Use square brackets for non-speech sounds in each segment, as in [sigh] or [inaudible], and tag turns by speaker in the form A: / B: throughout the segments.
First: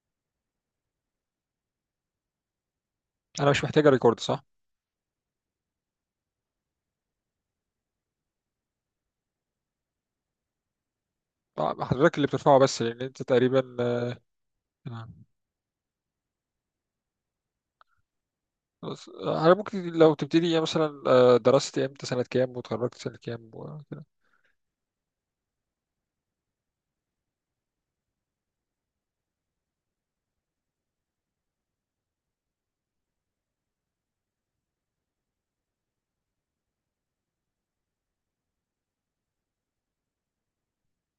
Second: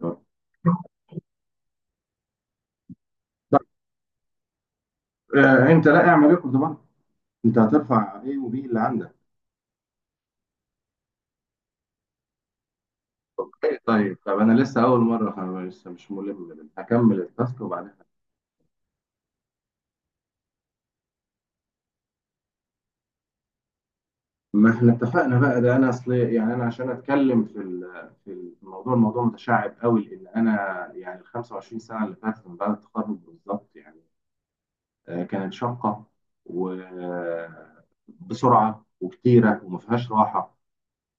A: طب.
B: انا مش محتاجه ريكورد، صح؟
A: انت، لا اعمل ايه طبعا. انت هترفع ايه وبي اللي عندك؟
B: حضرتك اللي بترفعه، بس لان انت تقريبا
A: طيب طيب طب، انا لسه اول
B: تمام.
A: مره. أنا لسه مش ملم بال- هكمل التاسك وبعدين
B: خلاص. انا ممكن لو تبتدي، يعني مثلا درست امتى، سنه كام، وتخرجت سنه كام، وكده.
A: ما احنا اتفقنا بقى ده. انا اصل يعني انا عشان اتكلم في الموضوع. الموضوع متشعب قوي، لان انا يعني ال 25 سنه اللي فاتت من بعد التخرج بالظبط يعني كانت شاقه وبسرعه وكتيره وما فيهاش راحه.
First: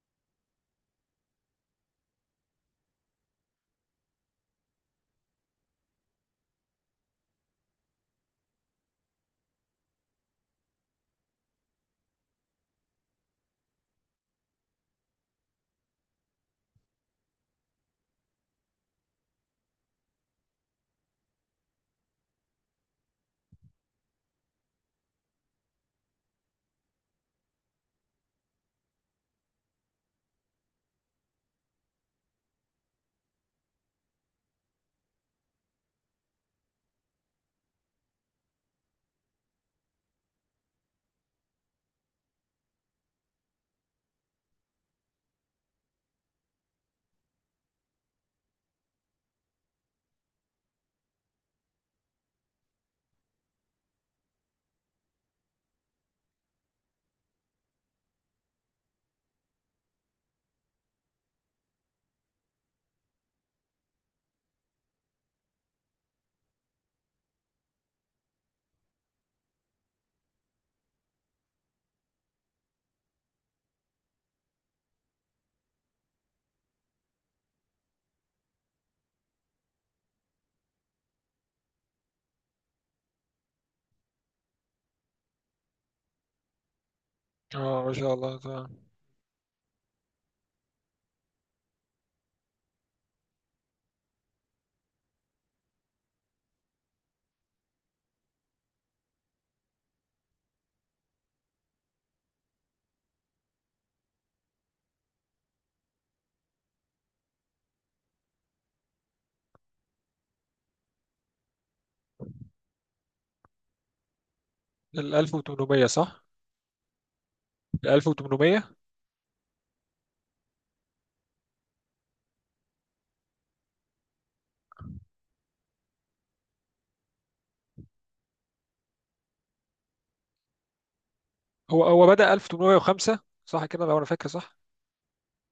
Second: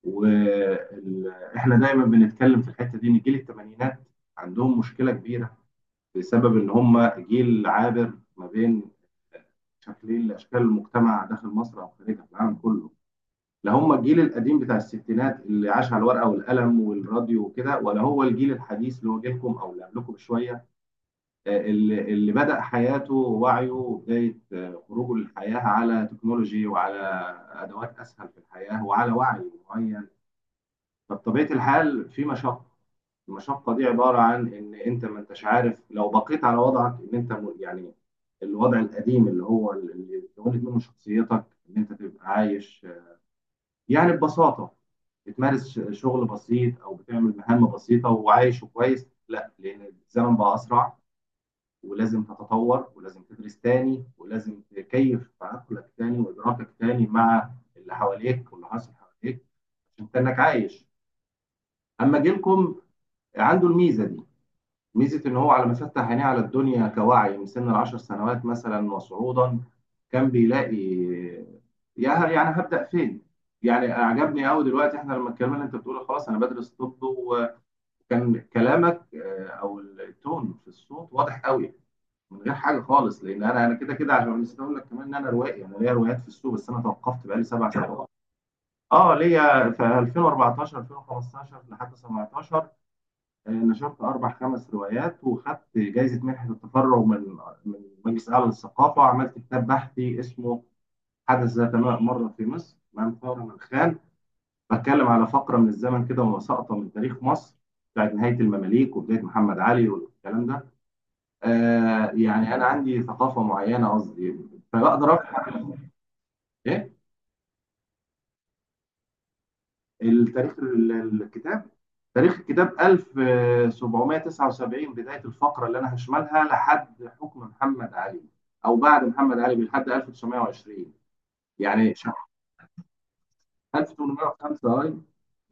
A: واحنا دايما بنتكلم في الحته دي، ان جيل الثمانينات عندهم مشكله كبيره بسبب ان هم جيل عابر ما بين شكلين لاشكال المجتمع داخل مصر او خارجها في العالم كله. لا هم الجيل القديم بتاع الستينات اللي عاش على الورقه والقلم والراديو وكده، ولا هو الجيل الحديث اللي هو جيلكم او اللي قبلكم بشويه. اللي بدا حياته ووعيه وبدايه خروجه للحياه على تكنولوجي وعلى ادوات اسهل في الحياه وعلى وعي معين. فبطبيعه الحال في مشقه. المشقة دي عبارة عن إن أنت ما أنتش عارف، لو بقيت على وضعك إن يعني الوضع القديم اللي هو اللي اتولد منه شخصيتك، إن أنت تبقى عايش يعني ببساطة، بتمارس شغل بسيط أو بتعمل مهام بسيطة وعايش كويس، لا، لأن الزمن بقى أسرع، ولازم تتطور، ولازم تدرس تاني، ولازم تكيف تعقلك تاني وإدراكك تاني مع اللي حواليك واللي حاصل حواليك، عشان تنك عايش. أما جيلكم، عنده الميزة دي. ميزة إن هو على ما فتح عينيه على الدنيا كوعي من سن العشر سنوات مثلا وصعودا، كان بيلاقي. يعني هبدأ فين؟ يعني أعجبني أوي دلوقتي إحنا لما اتكلمنا، أنت بتقول خلاص أنا بدرس طب، وكان كلامك أو التون في الصوت واضح أوي من غير حاجة خالص، لأن أنا كده كده، عشان نسيت أقول لك كمان إن أنا روائي، أنا ليا روايات في السوق، بس أنا توقفت بقالي سبع
B: اه، ما
A: سنوات.
B: شاء الله، تمام.
A: أه، ليا في 2014، 2015 لحد 17 نشرت أربع خمس روايات، وخدت جايزة منحة التفرغ من مجلس أعلى للثقافة، وعملت كتاب بحثي اسمه حدث ذات مرة في مصر، أمام ثورة من خان. بتكلم على فقرة من الزمن كده، وسقطة من تاريخ مصر بتاعت نهاية المماليك وبداية محمد علي والكلام ده. آه، يعني أنا عندي ثقافة معينة، قصدي فبقدر
B: ال
A: أفهم.
B: 1800، صح؟
A: إيه
B: ال 1800.
A: التاريخ الكتاب؟ تاريخ الكتاب 1779 بداية الفقرة اللي أنا هشملها لحد حكم محمد علي، أو بعد محمد علي لحد 1920،
B: هو
A: يعني
B: هو
A: شهر.
B: بدأ 1805، صح كده لو انا فاكر، صح؟
A: 1805، أي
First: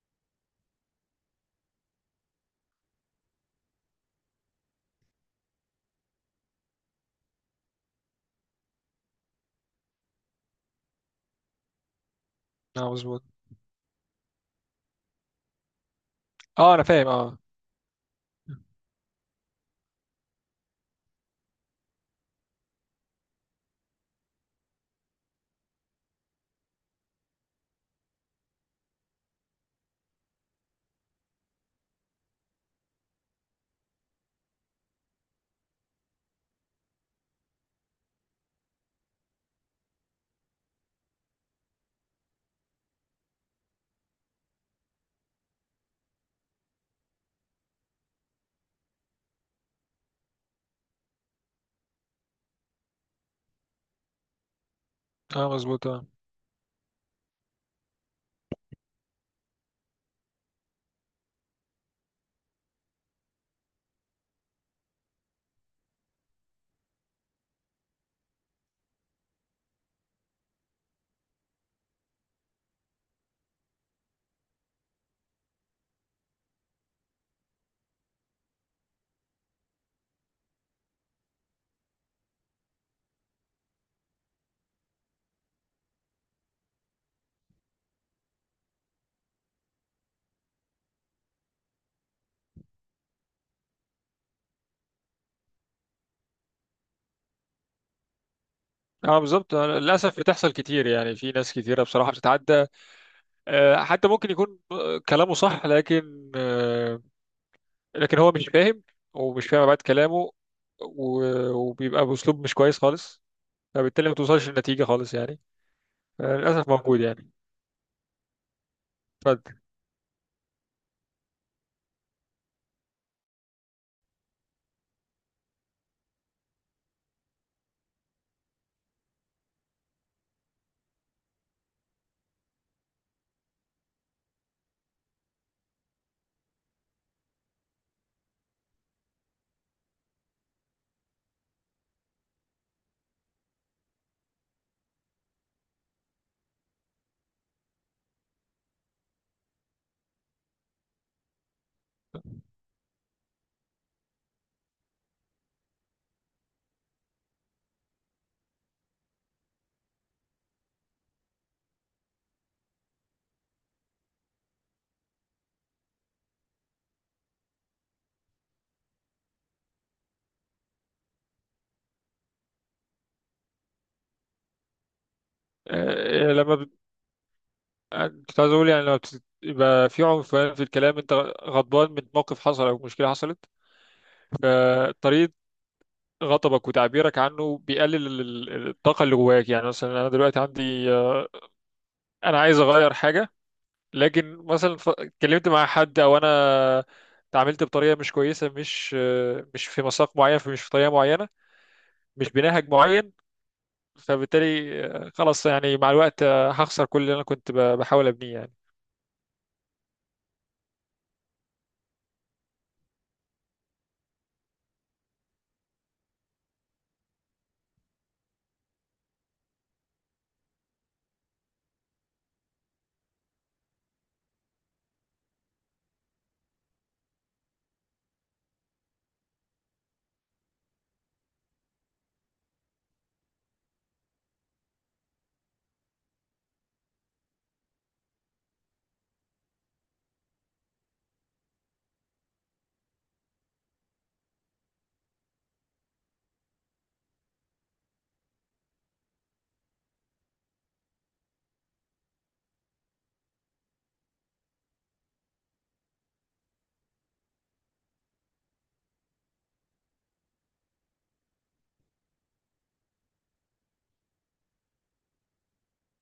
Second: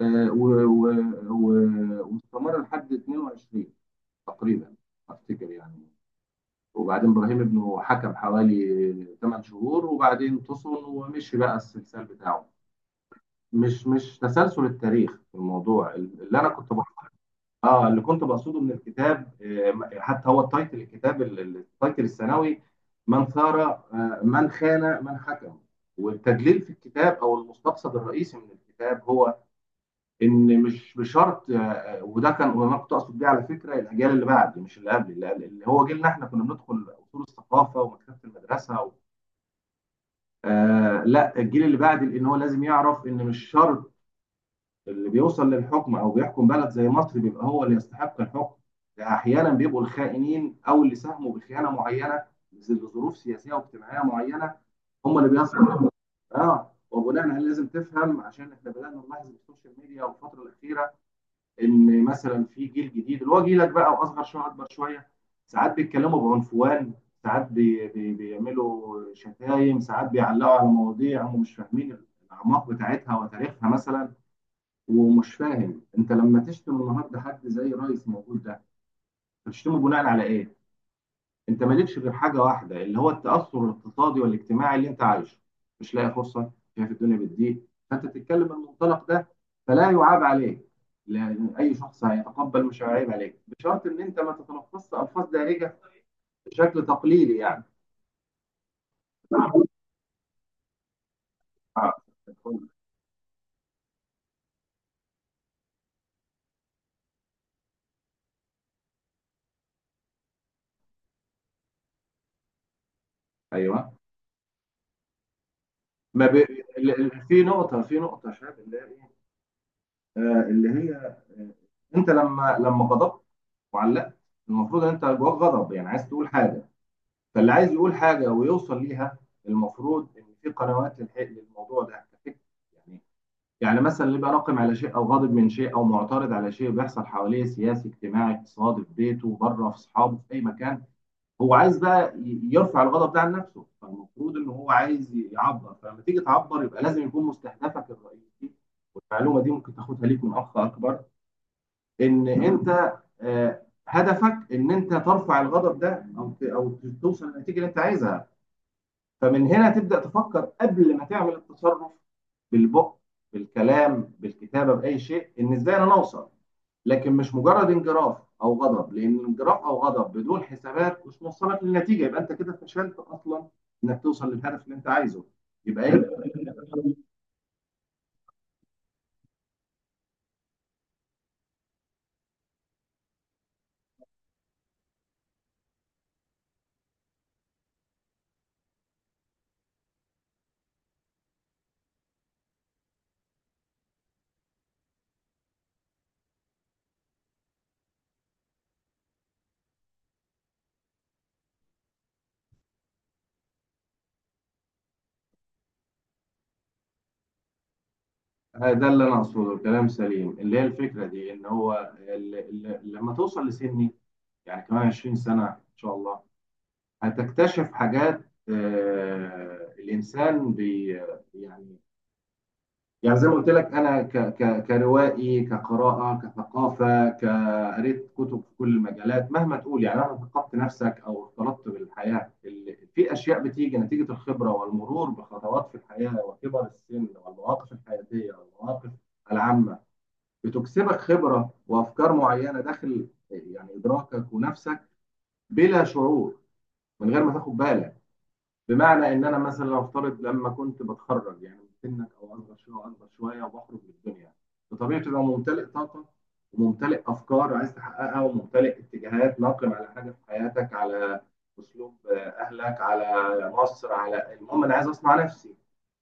A: واستمر لحد 22 تقريبا، أفتكر يعني. وبعدين إبراهيم ابنه حكم حوالي 8 شهور، وبعدين فصل ومشي بقى السلسال بتاعه.
B: اه، مظبوط.
A: مش تسلسل التاريخ في الموضوع اللي أنا كنت
B: اه، انا فاهم،
A: بحضره.
B: اه.
A: اه، اللي كنت بقصده من الكتاب، حتى هو التايتل، الكتاب التايتل الثانوي، من ثار، من خان، من حكم. والتدليل في الكتاب او المستقصد الرئيسي من الكتاب، هو ان مش بشرط، وده كان وانا كنت اقصد بيه على فكره الاجيال اللي بعد، مش اللي قبل. اللي هو جيلنا احنا كنا بندخل اصول الثقافه ومكتبه المدرسه و... آه لا، الجيل اللي بعد، لان هو لازم يعرف ان مش شرط اللي بيوصل للحكم او بيحكم بلد زي مصر بيبقى هو اللي يستحق الحكم. احيانا بيبقوا الخائنين، او اللي ساهموا بخيانه معينه لظروف سياسيه واجتماعيه معينه، هم اللي
B: اه، مظبوط،
A: بيصلوا.
B: اه.
A: اه، وبناء عليه لازم تفهم، عشان احنا بدانا نلاحظ في السوشيال ميديا والفتره الاخيره ان مثلا في جيل جديد اللي هو جيلك بقى، واصغر شويه اكبر شويه، ساعات بيتكلموا بعنفوان، ساعات بي بي بيعملوا شتايم، ساعات بيعلقوا على مواضيع هم مش فاهمين الاعماق بتاعتها وتاريخها مثلا. ومش فاهم انت لما تشتم النهارده حد زي رئيس موجود ده، بتشتمه بناء على ايه؟ انت مالكش غير حاجه واحده، اللي هو التاثر الاقتصادي والاجتماعي اللي انت عايشه، مش لاقي فرصه، شايف الدنيا بتضيق، فانت تتكلم من المنطلق ده، فلا يعاب عليك. لان اي شخص هيتقبل، مش هيعيب عليك، بشرط ان انت ما تتلفظش الفاظ دارجه بشكل تقليدي يعني.
B: اه، بالظبط. للاسف بتحصل كتير، يعني في ناس كتيره
A: آه.
B: بصراحه بتتعدى. حتى ممكن يكون كلامه صح، لكن لكن هو مش فاهم، ومش فاهم بعد كلامه، و... وبيبقى بأسلوب مش كويس خالص،
A: ايوه.
B: فبالتالي ما توصلش لنتيجة خالص، يعني.
A: ما ب...
B: للأسف
A: ال-
B: موجود،
A: ال-
B: يعني.
A: في نقطه، في نقطه، شايف اللي هي ايه،
B: اتفضل.
A: اللي هي انت لما غضبت وعلقت، المفروض ان انت جواك غضب، يعني عايز تقول حاجه، فاللي عايز يقول حاجه ويوصل ليها، المفروض ان في قنوات للموضوع ده كفكرة. يعني يعني مثلا اللي بقى ناقم على شيء، او غاضب من شيء، او معترض على شيء بيحصل حواليه، سياسي اجتماعي اقتصادي، في بيته، بره، في اصحابه، في اي مكان، هو عايز بقى يرفع الغضب ده عن نفسه، فالمفروض ان هو عايز يعبر. فلما تيجي تعبر، يبقى لازم يكون مستهدفك الرئيسي، والمعلومه دي ممكن تاخدها ليك من اخ اكبر، ان انت هدفك ان انت ترفع الغضب ده، او توصل للنتيجه اللي انت عايزها. فمن هنا تبدا تفكر قبل ما تعمل التصرف، بالبق، بالكلام، بالكتابه، باي شيء، ان ازاي انا اوصل. لكن مش مجرد انجراف او غضب، لان انجراف او غضب بدون حسابات مش موصلك للنتيجه، يبقى انت كده فشلت اصلا انك توصل للهدف اللي انت عايزه، يبقى ايه؟
B: آه، لما بت- كنت عايز أقول، يعني يبقى في عنف في الكلام. أنت غضبان من موقف حصل أو مشكلة حصلت، فطريقة غضبك وتعبيرك عنه بيقلل الطاقة اللي جواك. يعني مثلا أنا دلوقتي عندي، أنا عايز أغير حاجة، لكن مثلا اتكلمت مع حد، او انا اتعاملت بطريقه مش كويسه، مش في مساق معين، مش في طريقه معينه، مش بنهج معين. فبالتالي خلاص، يعني مع الوقت هخسر كل اللي انا كنت بحاول ابنيه، يعني.
A: ده اللي انا اقصده، الكلام سليم. اللي هي الفكره دي ان هو لما توصل لسن، يعني كمان 20 سنة إن شاء الله، هتكتشف حاجات. الإنسان بي يعني يعني زي ما قلت لك، أنا ك ك كروائي، كقراءة، كثقافة، كقريت كتب في كل المجالات، مهما تقول يعني، مهما ثقفت نفسك أو اختلطت بالحياة، في أشياء بتيجي نتيجة الخبرة والمرور بخطوات في الحياة وكبر السن والمواقف الحياتية والمواقف العامة، بتكسبك خبرة وأفكار معينة داخل يعني إدراكك ونفسك بلا شعور، من غير ما تاخد بالك. بمعنى ان انا مثلا لو افترض لما كنت بتخرج، يعني من سنك او اصغر شويه واكبر شويه، وبخرج من الدنيا بطبيعتي بقى، ممتلئ طاقه وممتلئ افكار عايز تحققها، وممتلئ اتجاهات، ناقم على حاجه في حياتك، على اسلوب اهلك، على مصر، على المهم انا عايز اصنع نفسي،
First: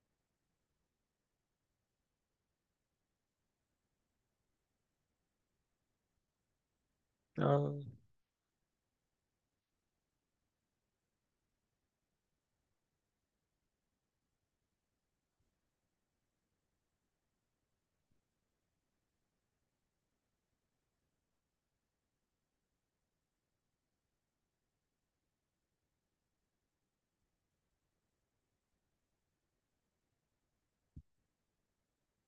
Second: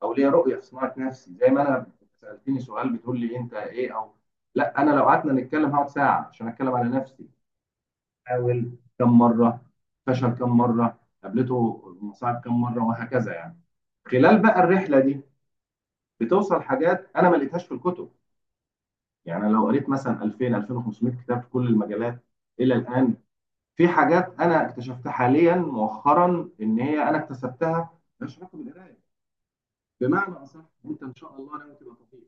A: او ليا رؤيه في صناعه نفسي. زي ما انا سالتني سؤال بتقول لي انت ايه، او لا، انا لو قعدنا نتكلم هقعد ساعه عشان اتكلم على نفسي.
B: آه،
A: حاول كم مره، فشل كم مره، قابلته مصاعب كم مره، وهكذا يعني. خلال بقى الرحله دي بتوصل حاجات انا ما لقيتهاش في الكتب. يعني أنا لو قريت مثلا 2000، 2500 كتاب في كل المجالات الى الان، في حاجات انا اكتشفتها حاليا مؤخرا ان هي انا اكتسبتها، مالهاش علاقه بالقرايه. بمعنى اصح، انت ان شاء الله ناوي تبقى طبيب،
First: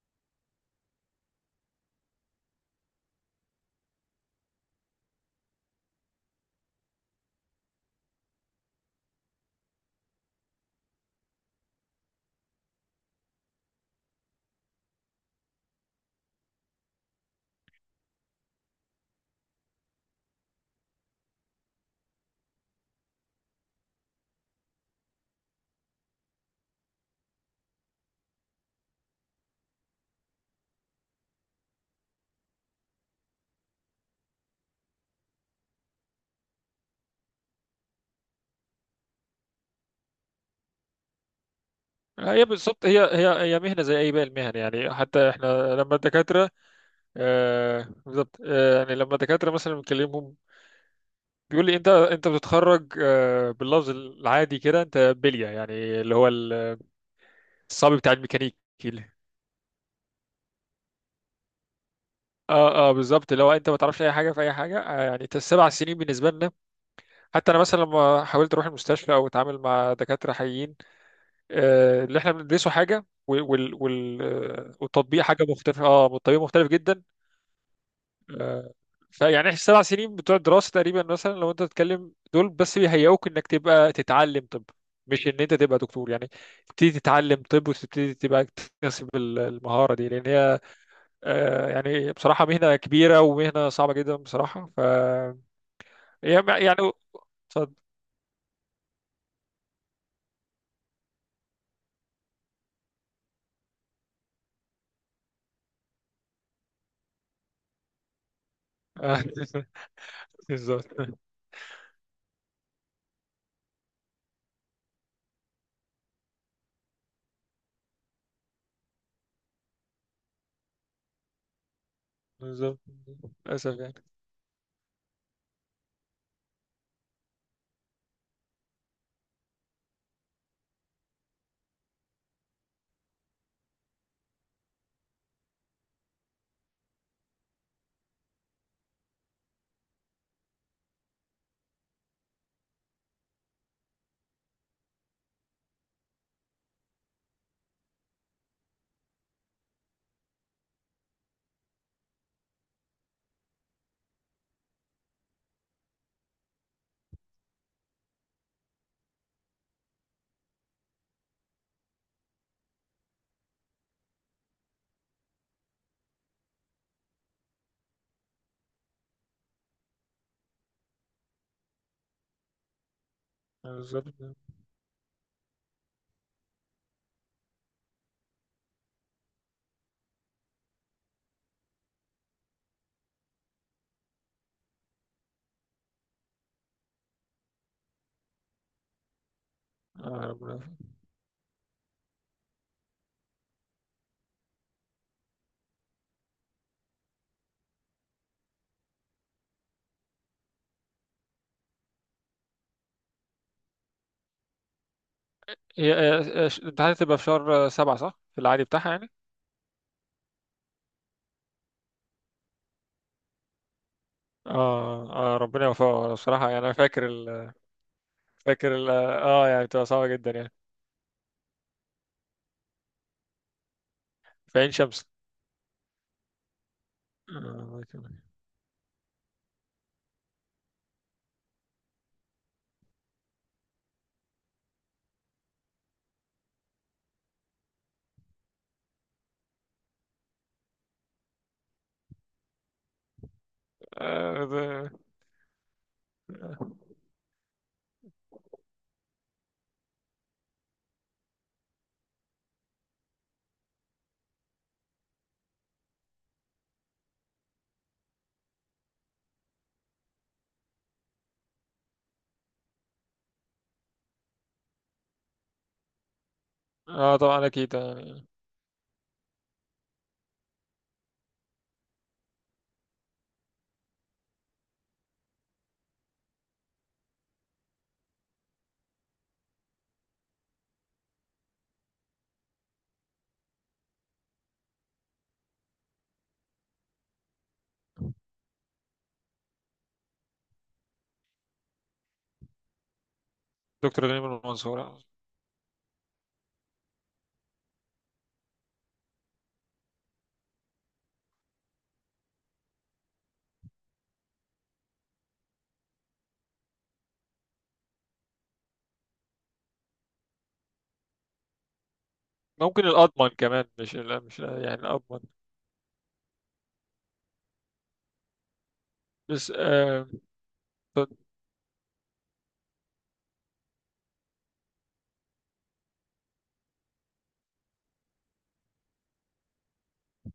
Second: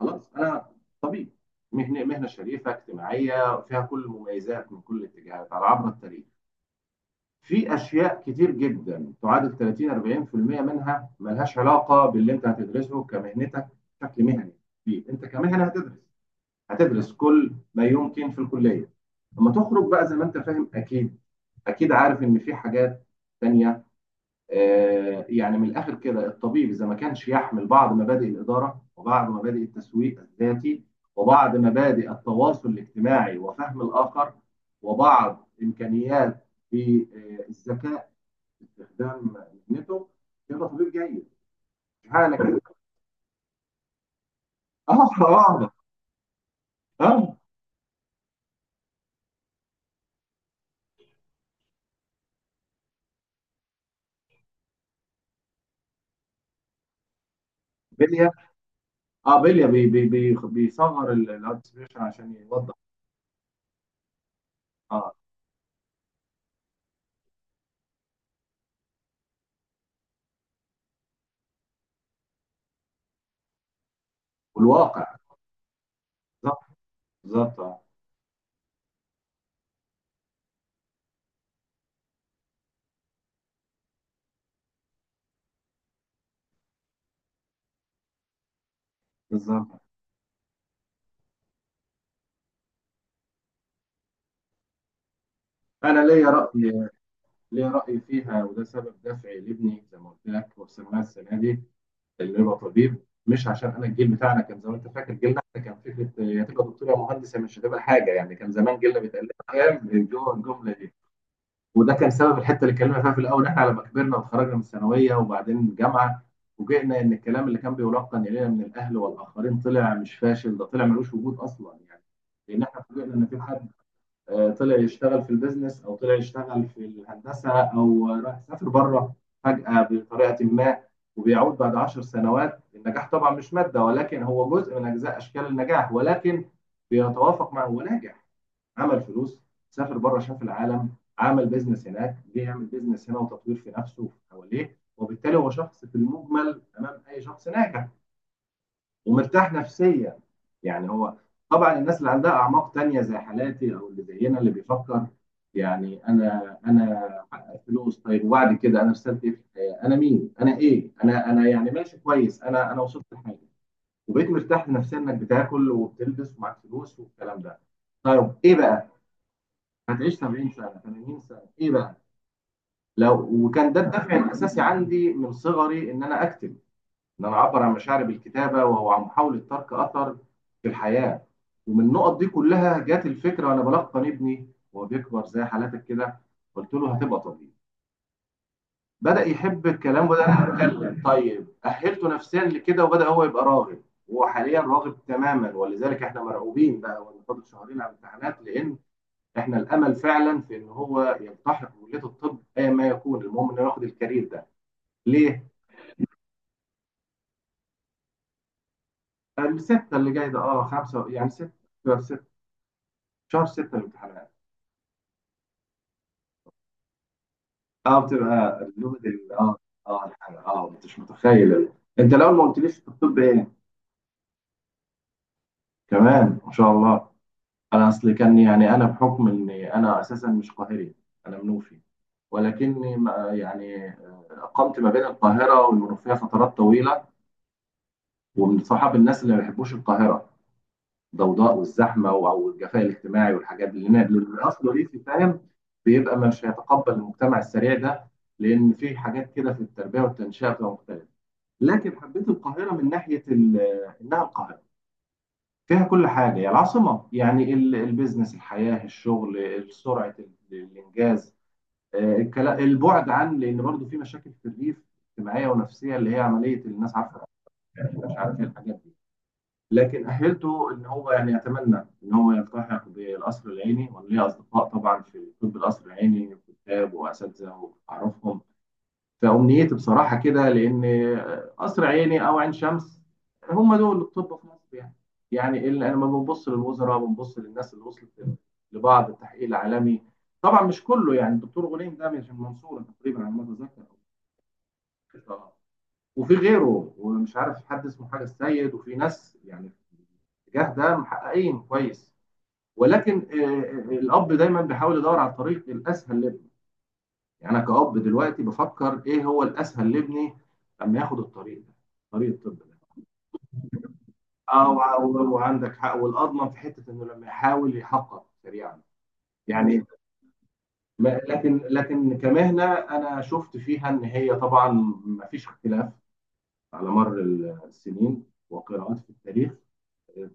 A: خلاص. انا طبيب، مهنه شريفه اجتماعيه فيها كل المميزات من كل الاتجاهات على عبر التاريخ. في اشياء كتير جدا تعادل 30 40% منها ملهاش علاقه باللي انت هتدرسه كمهنتك بشكل مهني فيه. انت كمهنه هتدرس، هتدرس كل ما يمكن في الكليه. لما تخرج بقى زي ما انت فاهم، اكيد اكيد عارف ان في حاجات تانية. آه يعني من الاخر كده، الطبيب اذا ما كانش يحمل بعض مبادئ الاداره، وبعض مبادئ التسويق الذاتي، وبعض مبادئ التواصل الاجتماعي وفهم الاخر، وبعض امكانيات في الذكاء، استخدام اذنته كده، تطوير جيد، مش حاجه
B: هي
A: كده.
B: بالظبط، هي مهنه زي اي باقي المهن، يعني
A: اه،
B: حتى
A: واحده.
B: احنا لما الدكاتره.
A: اه،
B: بالظبط. يعني لما الدكاتره مثلا بنكلمهم، بيقول لي انت بتتخرج، باللفظ العادي كده انت بليه، يعني، اللي هو الصبي بتاع
A: بليا.
B: الميكانيك.
A: اه بليا، بي بي بي بيصغر الارتسبيشن عشان يوضح.
B: اه، اه، بالظبط. لو انت ما تعرفش اي حاجه في اي حاجه،
A: اه،
B: يعني أنت السبع سنين بالنسبه لنا، حتى انا مثلا لما حاولت اروح المستشفى او اتعامل مع دكاتره حقيقيين. اللي احنا بندرسه حاجه،
A: والواقع
B: والتطبيق حاجه مختلفه. اه، والتطبيق
A: بالظبط،
B: مختلف جدا.
A: بالظبط، اه
B: آه، فيعني احنا السبع سنين بتوع الدراسه تقريبا، مثلا لو انت تتكلم، دول بس بيهيئوك انك تبقى تتعلم طب، مش ان انت تبقى دكتور يعني. تبتدي تتعلم طب، وتبتدي تبقى تكتسب
A: بالظبط.
B: المهاره دي، لان هي يعني، بصراحة مهنة كبيرة ومهنة صعبة جدا بصراحة.
A: انا ليا
B: يعني
A: راي، ليا
B: اتفضل.
A: راي فيها، وده سبب دافعي لابني زي ما قلت لك وسمناه السنه دي، اللي هو طبيب. مش عشان انا الجيل بتاعنا كان زي ما انت فاكر، جيلنا احنا كان فكره يا تبقى دكتور يا مهندس يا مش هتبقى حاجه، يعني كان زمان جيلنا
B: آه،
A: بيتقال لنا ايام
B: [laughs]
A: الجمله دي.
B: بالظبط،
A: وده كان سبب الحته اللي اتكلمنا فيها في الاول، ان احنا لما كبرنا وتخرجنا من الثانويه وبعدين الجامعه، فوجئنا ان الكلام اللي كان بيلقن الينا من الاهل والاخرين طلع مش فاشل، ده طلع ملوش وجود اصلا يعني. لان
B: بالظبط.
A: احنا فوجئنا ان في حد
B: للأسف، يعني.
A: طلع يشتغل في البيزنس، او طلع يشتغل في الهندسه، او راح سافر بره فجاه بطريقه ما، وبيعود بعد عشر سنوات. النجاح طبعا مش ماده، ولكن هو جزء من اجزاء اشكال النجاح، ولكن بيتوافق مع هو ناجح، عمل فلوس، سافر بره، شاف العالم، عمل بيزنس هناك، جه يعمل بيزنس هنا، وتطوير في نفسه وفي حواليه، وبالتالي هو شخص في المجمل امام اي شخص ناجح ومرتاح نفسيا. يعني هو طبعا الناس اللي عندها اعماق تانية زي حالاتي، او اللي زينا اللي بيفكر يعني، انا حقق فلوس طيب، وبعد كده انا رسالتي ايه في الحياه؟ انا مين؟ انا ايه؟ انا يعني ماشي كويس، انا وصلت لحاجه، وبقيت مرتاح نفسيا، انك بتاكل وبتلبس ومعاك فلوس والكلام ده. طيب، ايه بقى؟ هتعيش 70 سنه، 80 سنه، ايه بقى؟ لو وكان ده الدافع
B: بالظبط.
A: الاساسي عندي من صغري، ان انا اكتب، ان انا اعبر عن مشاعري بالكتابه، وهو عن محاوله ترك اثر في الحياه. ومن النقط دي كلها جات الفكره، وانا بلقن ابني وهو بيكبر زي حالاتك كده. قلت له هتبقى طبيب. بدا يحب الكلام وبدا
B: ربنا يوفقك.
A: يتكلم، طيب اهلته نفسيا لكده وبدا هو يبقى راغب. وهو حاليا راغب تماما، ولذلك احنا مرعوبين بقى، وإن فاضل شهرين على الامتحانات، لان احنا الامل فعلا في ان هو يلتحق بكليه الطب، ايا ما يكون، المهم انه ياخد الكارير ده. ليه؟
B: هي، الامتحانات تبقى في شهر سبعة، صح؟ في العادي بتاعها، يعني؟
A: الستة اللي جاي ده، خمسة يعني ستة. شهر ستة. شهر ستة الامتحانات.
B: اه، اه، ربنا يوفقه بصراحة. يعني أنا
A: اه بتبقى لغة ال
B: اه،
A: اه
B: يعني بتبقى
A: اه
B: صعبة جدا،
A: الحاجة،
B: يعني.
A: مش متخيل انت لو ما قلتليش في الطب ايه،
B: في عين شمس.
A: كمان ما شاء الله.
B: الله
A: انا اصلي
B: يكرمك.
A: كان، يعني انا بحكم اني انا اساسا مش قاهري، انا منوفي. ولكني ما- يعني اقمت ما بين القاهرة والمنوفية فترات طويلة. ومن صحاب الناس اللي ما بيحبوش القاهرة، الضوضاء والزحمه او الجفاء الاجتماعي والحاجات دي، لأن
B: آه،
A: اصله
B: ده-
A: ريفي، فاهم؟ بيبقى مش هيتقبل المجتمع السريع ده، لان في حاجات كده في التربيه والتنشئه بتبقى مختلفه. لكن حبيت القاهره من ناحيه انها القاهره، فيها كل حاجه، هي العاصمه يعني، البيزنس، الحياه، الشغل، سرعه الانجاز. البعد عن، لان برضه في مشاكل في الريف اجتماعيه ونفسيه، اللي هي عمليه الناس
B: اه،
A: عارفه،
B: طبعا اكيد.
A: مش عارف ايه الحاجات دي. لكن أهلته إن هو يعني يتمنى إن هو يلتحق بالقصر العيني، وأنا ليا أصدقاء طبعا في طب القصر العيني، كتاب وأساتذة وأعرفهم. فأمنيتي بصراحة كده، لأن قصر عيني أو عين شمس، هم دول الطب في مصر يعني. يعني اللي لما بنبص للوزراء، بنبص للناس اللي وصلت لبعض التحقيق العالمي. طبعا مش كله، يعني الدكتور غليم ده من المنصورة تقريبا على ما أتذكر،
B: دكتور غنيم المنصور.
A: وفي غيره، ومش عارف حد اسمه حاجة السيد، وفي ناس يعني الاتجاه ده محققين كويس. ولكن الاب دايما بيحاول يدور على الطريق الاسهل لابنه. يعني انا كاب دلوقتي بفكر ايه هو الاسهل لابني لما ياخد الطريق ده، طريق الطب ده.
B: ممكن الاضمن كمان، مش، لا، مش، لا،
A: اه
B: يعني
A: وع-
B: الاضمن.
A: و- وعندك حق. والاضمن في حته انه لما يحاول يحقق سريعا
B: بس
A: يعني.
B: طب-
A: لكن كمهنه انا شفت فيها ان هي طبعا ما فيش اختلاف، على مر السنين وقراءات في التاريخ،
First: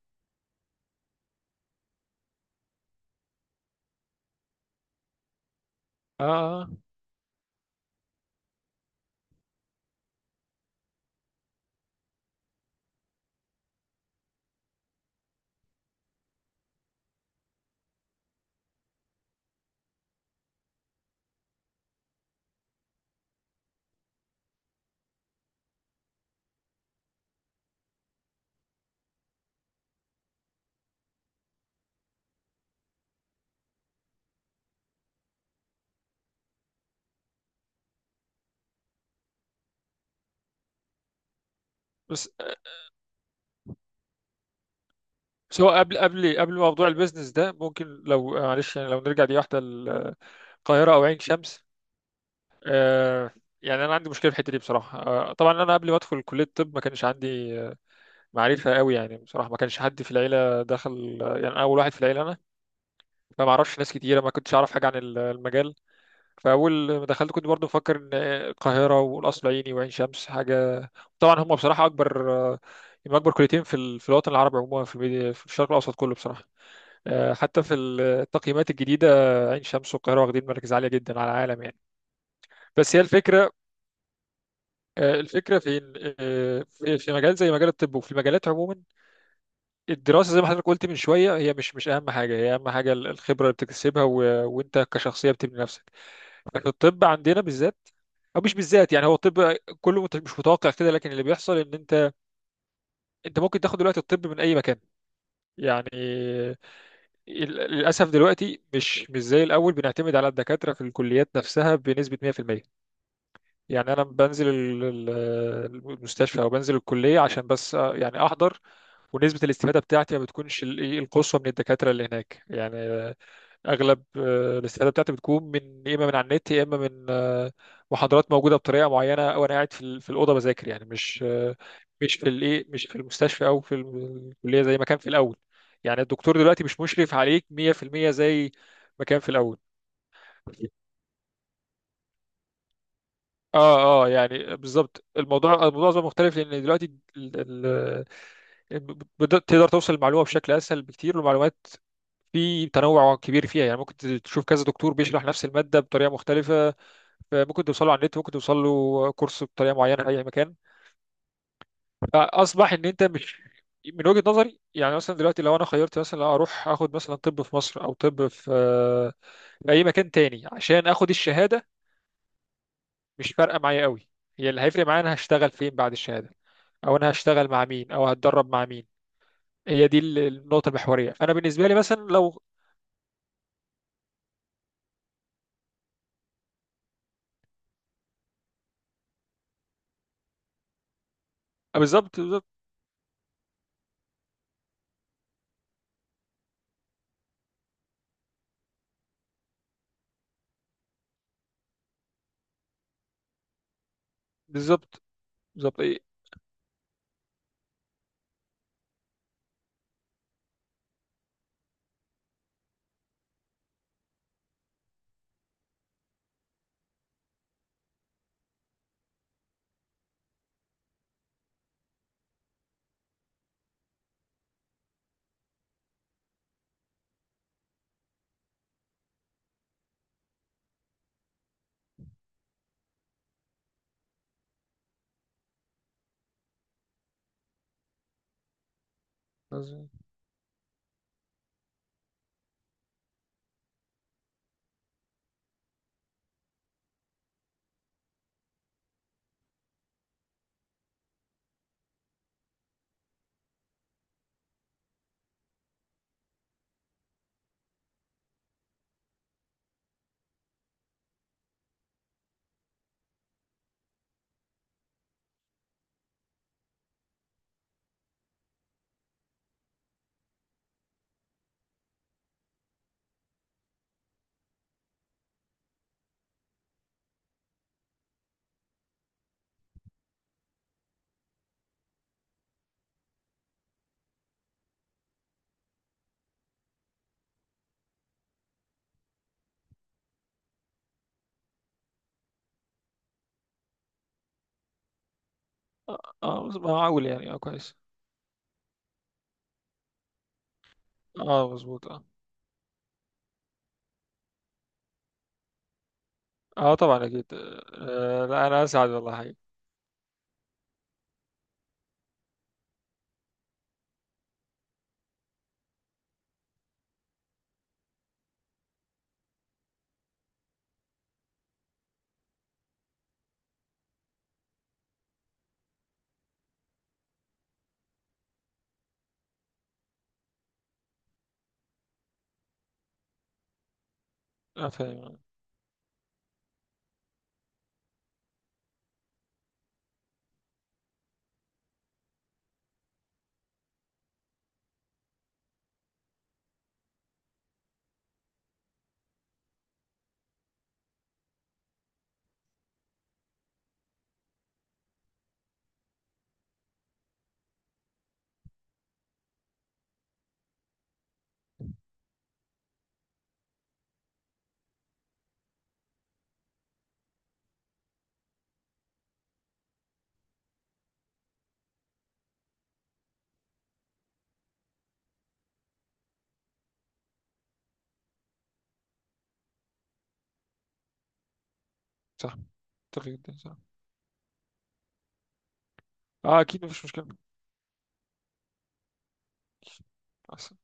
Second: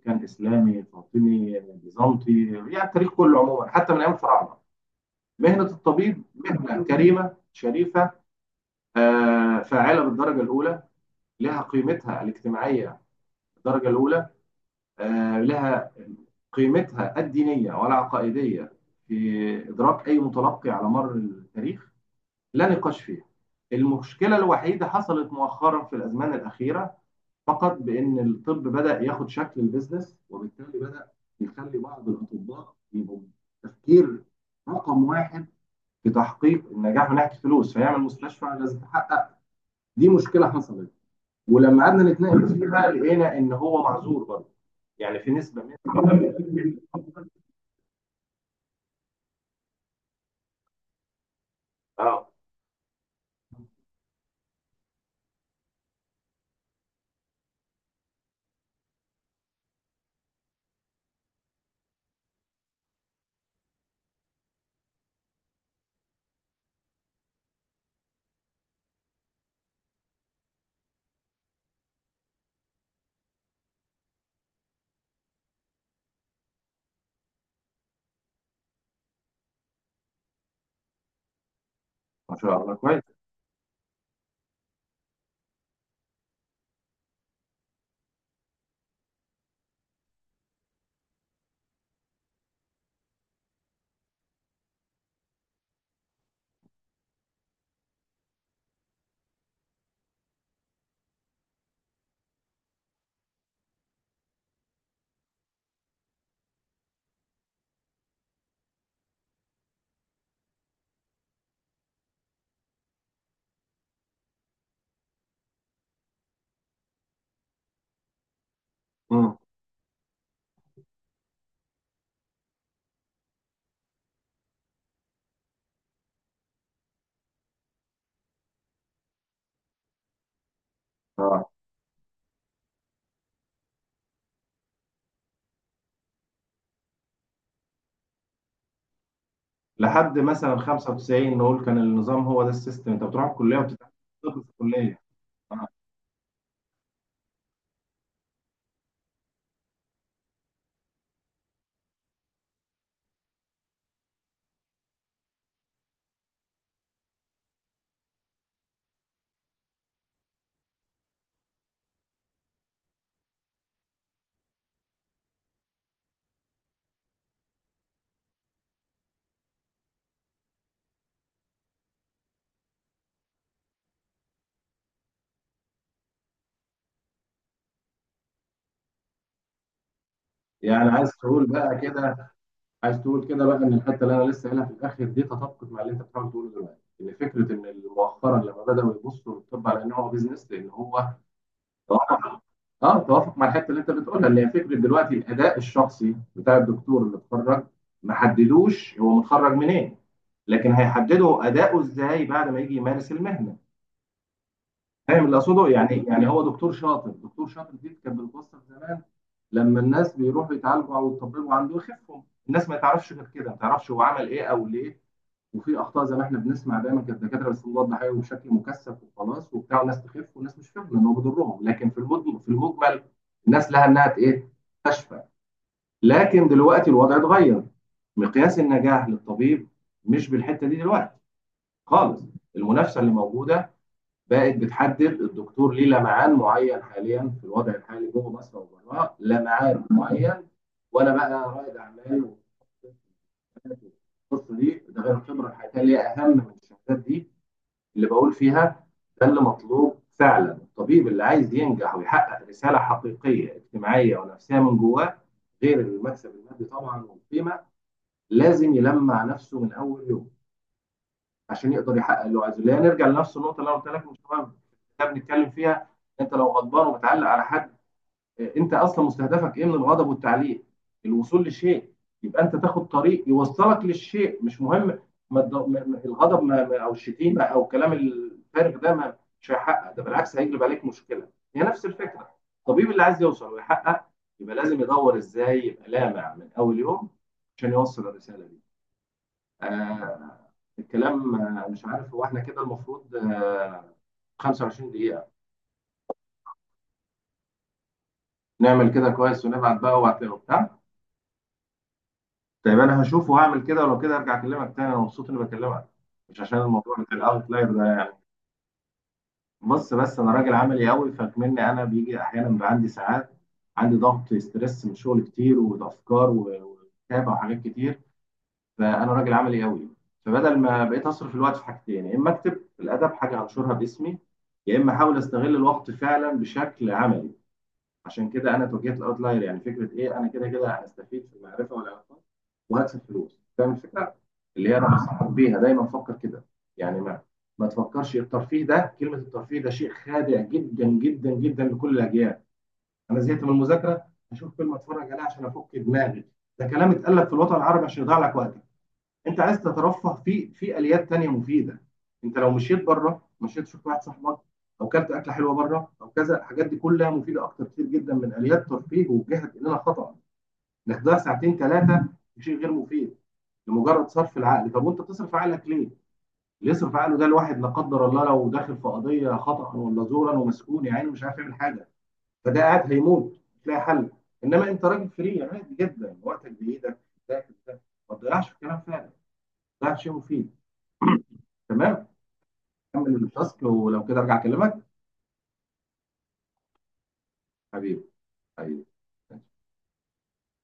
A: كان اسلامي، فاطمي، بيزنطي، يعني التاريخ كله عموما حتى من ايام الفراعنه، مهنة الطبيب
B: آه آه،
A: مهنة كريمة شريفة. فاعلة بالدرجة الأولى، لها قيمتها الاجتماعية بالدرجة الأولى. لها قيمتها الدينية والعقائدية في إدراك أي متلقي على مر التاريخ، لا نقاش فيها. المشكلة الوحيدة حصلت مؤخرا في الأزمان الأخيرة فقط، بأن الطب بدأ ياخد شكل البزنس، وبالتالي بدأ يخلي بعض الأطباء يبقوا تفكير رقم واحد في تحقيق النجاح من ناحيه الفلوس، فيعمل مستشفى لازم تحقق. دي مشكله حصلت، ولما قعدنا
B: بس
A: نتناقش فيها لقينا ان هو معذور برضه. يعني في
B: بس
A: نسبه
B: هو
A: من،
B: قبل، موضوع البيزنس ده، ممكن لو معلش، يعني لو نرجع، دي واحدة، القاهرة أو عين شمس.
A: اه
B: آه. يعني أنا عندي مشكلة في الحتة دي بصراحة. طبعا أنا قبل ما أدخل كلية الطب ما كانش عندي معرفة قوي، يعني بصراحة ما كانش حد في العيلة دخل، يعني أنا أول واحد في العيلة. أنا فما أعرفش ناس كتيرة، ما كنتش أعرف حاجة عن المجال. فاول ما دخلت كنت برضو مفكر ان القاهره والقصر العيني وعين شمس حاجه. طبعا هم بصراحه اكبر. هم اكبر كليتين في الوطن العربي عموما، في الميديا، في الشرق الاوسط كله بصراحه. حتى في التقييمات الجديده، عين شمس والقاهره واخدين مراكز عاليه جدا على العالم، يعني.
A: ما شاء الله
B: بس هي
A: كويس.
B: الفكره، الفكره في في في مجال زي مجال الطب، وفي المجالات عموما. الدراسه، زي ما حضرتك قلت من شويه، هي مش اهم حاجه. هي اهم حاجه الخبره اللي بتكتسبها، وانت كشخصيه بتبني نفسك. في الطب عندنا بالذات، او مش بالذات، يعني هو الطب كله مش متوقع كده. لكن اللي بيحصل ان انت ممكن تاخد دلوقتي الطب من اي مكان. يعني ال- للاسف دلوقتي مش زي الاول بنعتمد على الدكاتره في الكليات نفسها بنسبه 100%. يعني انا بنزل المستشفى، او بنزل الكليه عشان بس، يعني احضر.
A: امم.
B: ونسبه الاستفاده بتاعتي ما بتكونش ال- إيه، القصوى من الدكاتره اللي هناك، يعني. اغلب الاستفاده بتاعتي بتكون من، يا اما من على النت، يا اما من محاضرات موجوده بطريقه معينه، او انا قاعد في الاوضه بذاكر، يعني مش
A: اه
B: مش في الايه مش في المستشفى، او الكليه زي ما كان في الاول. يعني الدكتور دلوقتي مش مشرف عليك 100% زي ما كان في الاول.
A: لحد مثلا 95 نقول، كان النظام هو ده السيستم، انت بتروح الكليه وبتتعلم
B: اه، اه،
A: طب في
B: يعني
A: الكليه.
B: بالظبط. الموضوع
A: اه
B: الموضوع أصبح مختلف، لان دلوقتي ال- تقدر توصل المعلومه بشكل اسهل بكتير. والمعلومات في تنوع كبير فيها، يعني ممكن تشوف كذا دكتور بيشرح نفس الماده بطريقه مختلفه، ممكن توصله على النت، ممكن توصله كورس بطريقه معينه في اي مكان. فاصبح ان انت مش، من وجهه نظري، يعني مثلا دلوقتي لو انا خيرت، مثلا لو اروح اخد مثلا طب في مصر او طب في اي مكان تاني عشان اخد الشهاده، مش فارقه معايا قوي. هي اللي هيفرق معايا، انا هشتغل فين بعد الشهاده، او انا هشتغل مع مين، او هتدرب مع مين. هي دي النقطه
A: يعني عايز
B: المحوريه، فانا
A: تقول
B: بالنسبه لي
A: بقى
B: مثلا
A: كده،
B: لو،
A: عايز تقول كده بقى، ان الحته اللي انا لسه قايلها في الاخر دي تطابقت مع اللي انت بتحاول تقوله دلوقتي، ان فكره ان مؤخرا لما بداوا يبصوا للطب على ان هو بيزنس، لان هو
B: بالظبط،
A: توافق.
B: بالظبط،
A: اه توافق مع الحته اللي انت بتقولها، اللي هي فكره دلوقتي الاداء الشخصي بتاع الدكتور اللي اتخرج، ما حددوش هو متخرج منين، لكن هيحددوا اداؤه ازاي بعد ما يجي يمارس المهنه.
B: بالظبط،
A: فاهم اللي اقصده
B: بالظبط، ايه.
A: يعني؟ يعني هو دكتور شاطر، دكتور شاطر دي كانت بتوصف زمان لما الناس بيروحوا يتعالجوا او يطببوا عنده يخفهم، الناس ما تعرفش غير كده، ما تعرفش هو عمل ايه او ليه. وفي اخطاء زي ما احنا بنسمع دايما، كانت الدكاتره بيصلوا الضحايا بشكل مكثف وخلاص وبتاع، وناس تخف وناس مش فاهمه ان هو بيضرهم، لكن في المجمل، في المجمل، الناس لها انها ت- ايه تشفى. لكن دلوقتي الوضع اتغير، مقياس النجاح للطبيب مش بالحته دي دلوقتي خالص. المنافسه اللي موجوده بقت بتحدد الدكتور، ليه لمعان معين حاليا في الوضع الحالي جوه مصر وبره،
B: اه،
A: لمعان معين. وانا بقى رائد اعمال، والقصه دي، ده غير الخبره الحياتيه اللي هي اهم من الشهادات دي اللي بقول فيها. ده اللي مطلوب فعلا، الطبيب اللي عايز ينجح ويحقق رسالة حقيقية اجتماعية ونفسية من جواه، غير المكسب المادي طبعا والقيمة، لازم يلمع نفسه من أول يوم عشان يقدر يحقق اللي هو عايزه. لا، نرجع لنفس النقطة اللي أنا قلت لك من شوية بنتكلم فيها، أنت لو غضبان وبتعلق على حد، انت اصلا مستهدفك ايه من الغضب والتعليق؟ الوصول لشيء، يبقى انت تاخد طريق يوصلك للشيء، مش مهم. ما الض- ما- ما- الغضب، او الشتيمه او الكلام الفارغ ده، ما مش هيحقق ده، بالعكس هيجلب عليك مشكله. هي نفس الفكره، الطبيب اللي عايز يوصل ويحقق، يبقى لازم يدور ازاي يبقى لامع من اول يوم عشان يوصل الرساله دي. آه الكلام، مش عارف هو احنا كده المفروض، 25 دقيقه؟
B: ما اقول يعني، اه كويس.
A: نعمل كده كويس ونبعت بقى وبتاع.
B: اه، مظبوط، اه.
A: طيب انا هشوف وهعمل كده، ولو كده ارجع اكلمك تاني. انا مبسوط اني بكلمك، مش عشان
B: اه،
A: الموضوع
B: طبعا
A: بتاع
B: اكيد.
A: الاوتلاير ده يعني.
B: لا، انا اسعد والله حقيقي.
A: بص، بس انا راجل عملي قوي، فكمني انا بيجي احيانا بيبقى عندي ساعات، عندي ضغط ستريس من شغل كتير، وافكار وكتابه وحاجات كتير، فانا راجل عملي قوي. فبدل ما بقيت اصرف الوقت في حاجتين، يا اما اكتب الادب، حاجه هنشرها باسمي، يا اما احاول استغل الوقت فعلا بشكل عملي. عشان كده انا توجهت الاوتلاير، يعني فكره ايه؟ انا كده كده هستفيد في المعرفه والعلاقات، وهكسب فلوس. فاهم الفكره؟ اللي
B: اه،
A: هي انا
B: فاهم.
A: بنصحك بيها دايما، فكر كده. يعني ما تفكرش الترفيه ده. كلمه الترفيه ده شيء خادع جدا جدا جدا لكل الاجيال. انا زهقت من المذاكره، هشوف فيلم اتفرج عليه عشان افك دماغي، ده كلام اتقال لك في الوطن العربي عشان يضيع لك وقتك. انت عايز تترفه، في في اليات تانية مفيده. انت لو مشيت بره، مشيت شفت واحد صاحبك، او كلت اكله حلوه بره، او كذا، الحاجات دي كلها مفيده اكتر كتير جدا من اليات ترفيه وجهت الينا خطا، انك تضيع ساعتين ثلاثه في شيء غير مفيد لمجرد صرف العقل. طب وانت بتصرف عقلك ليه؟ اللي يصرف عقله ده الواحد، لا قدر الله، لو داخل في قضيه خطا ولا زورا ومسكون، يا عيني مش عارف يعمل حاجه، فده قاعد هيموت مش لاقي حل. انما انت راجل فري عادي جدا، وقتك بايدك. ده ده ما تضيعش في كلام فارغ، تضيع في شيء مفيد. [clears throat] تمام،
B: صح. اتفق
A: كمل
B: جدا، صح.
A: التاسك ولو كده ارجع اكلمك.
B: اه، اكيد مفيش
A: حبيبي، حبيبي.
B: مشكله.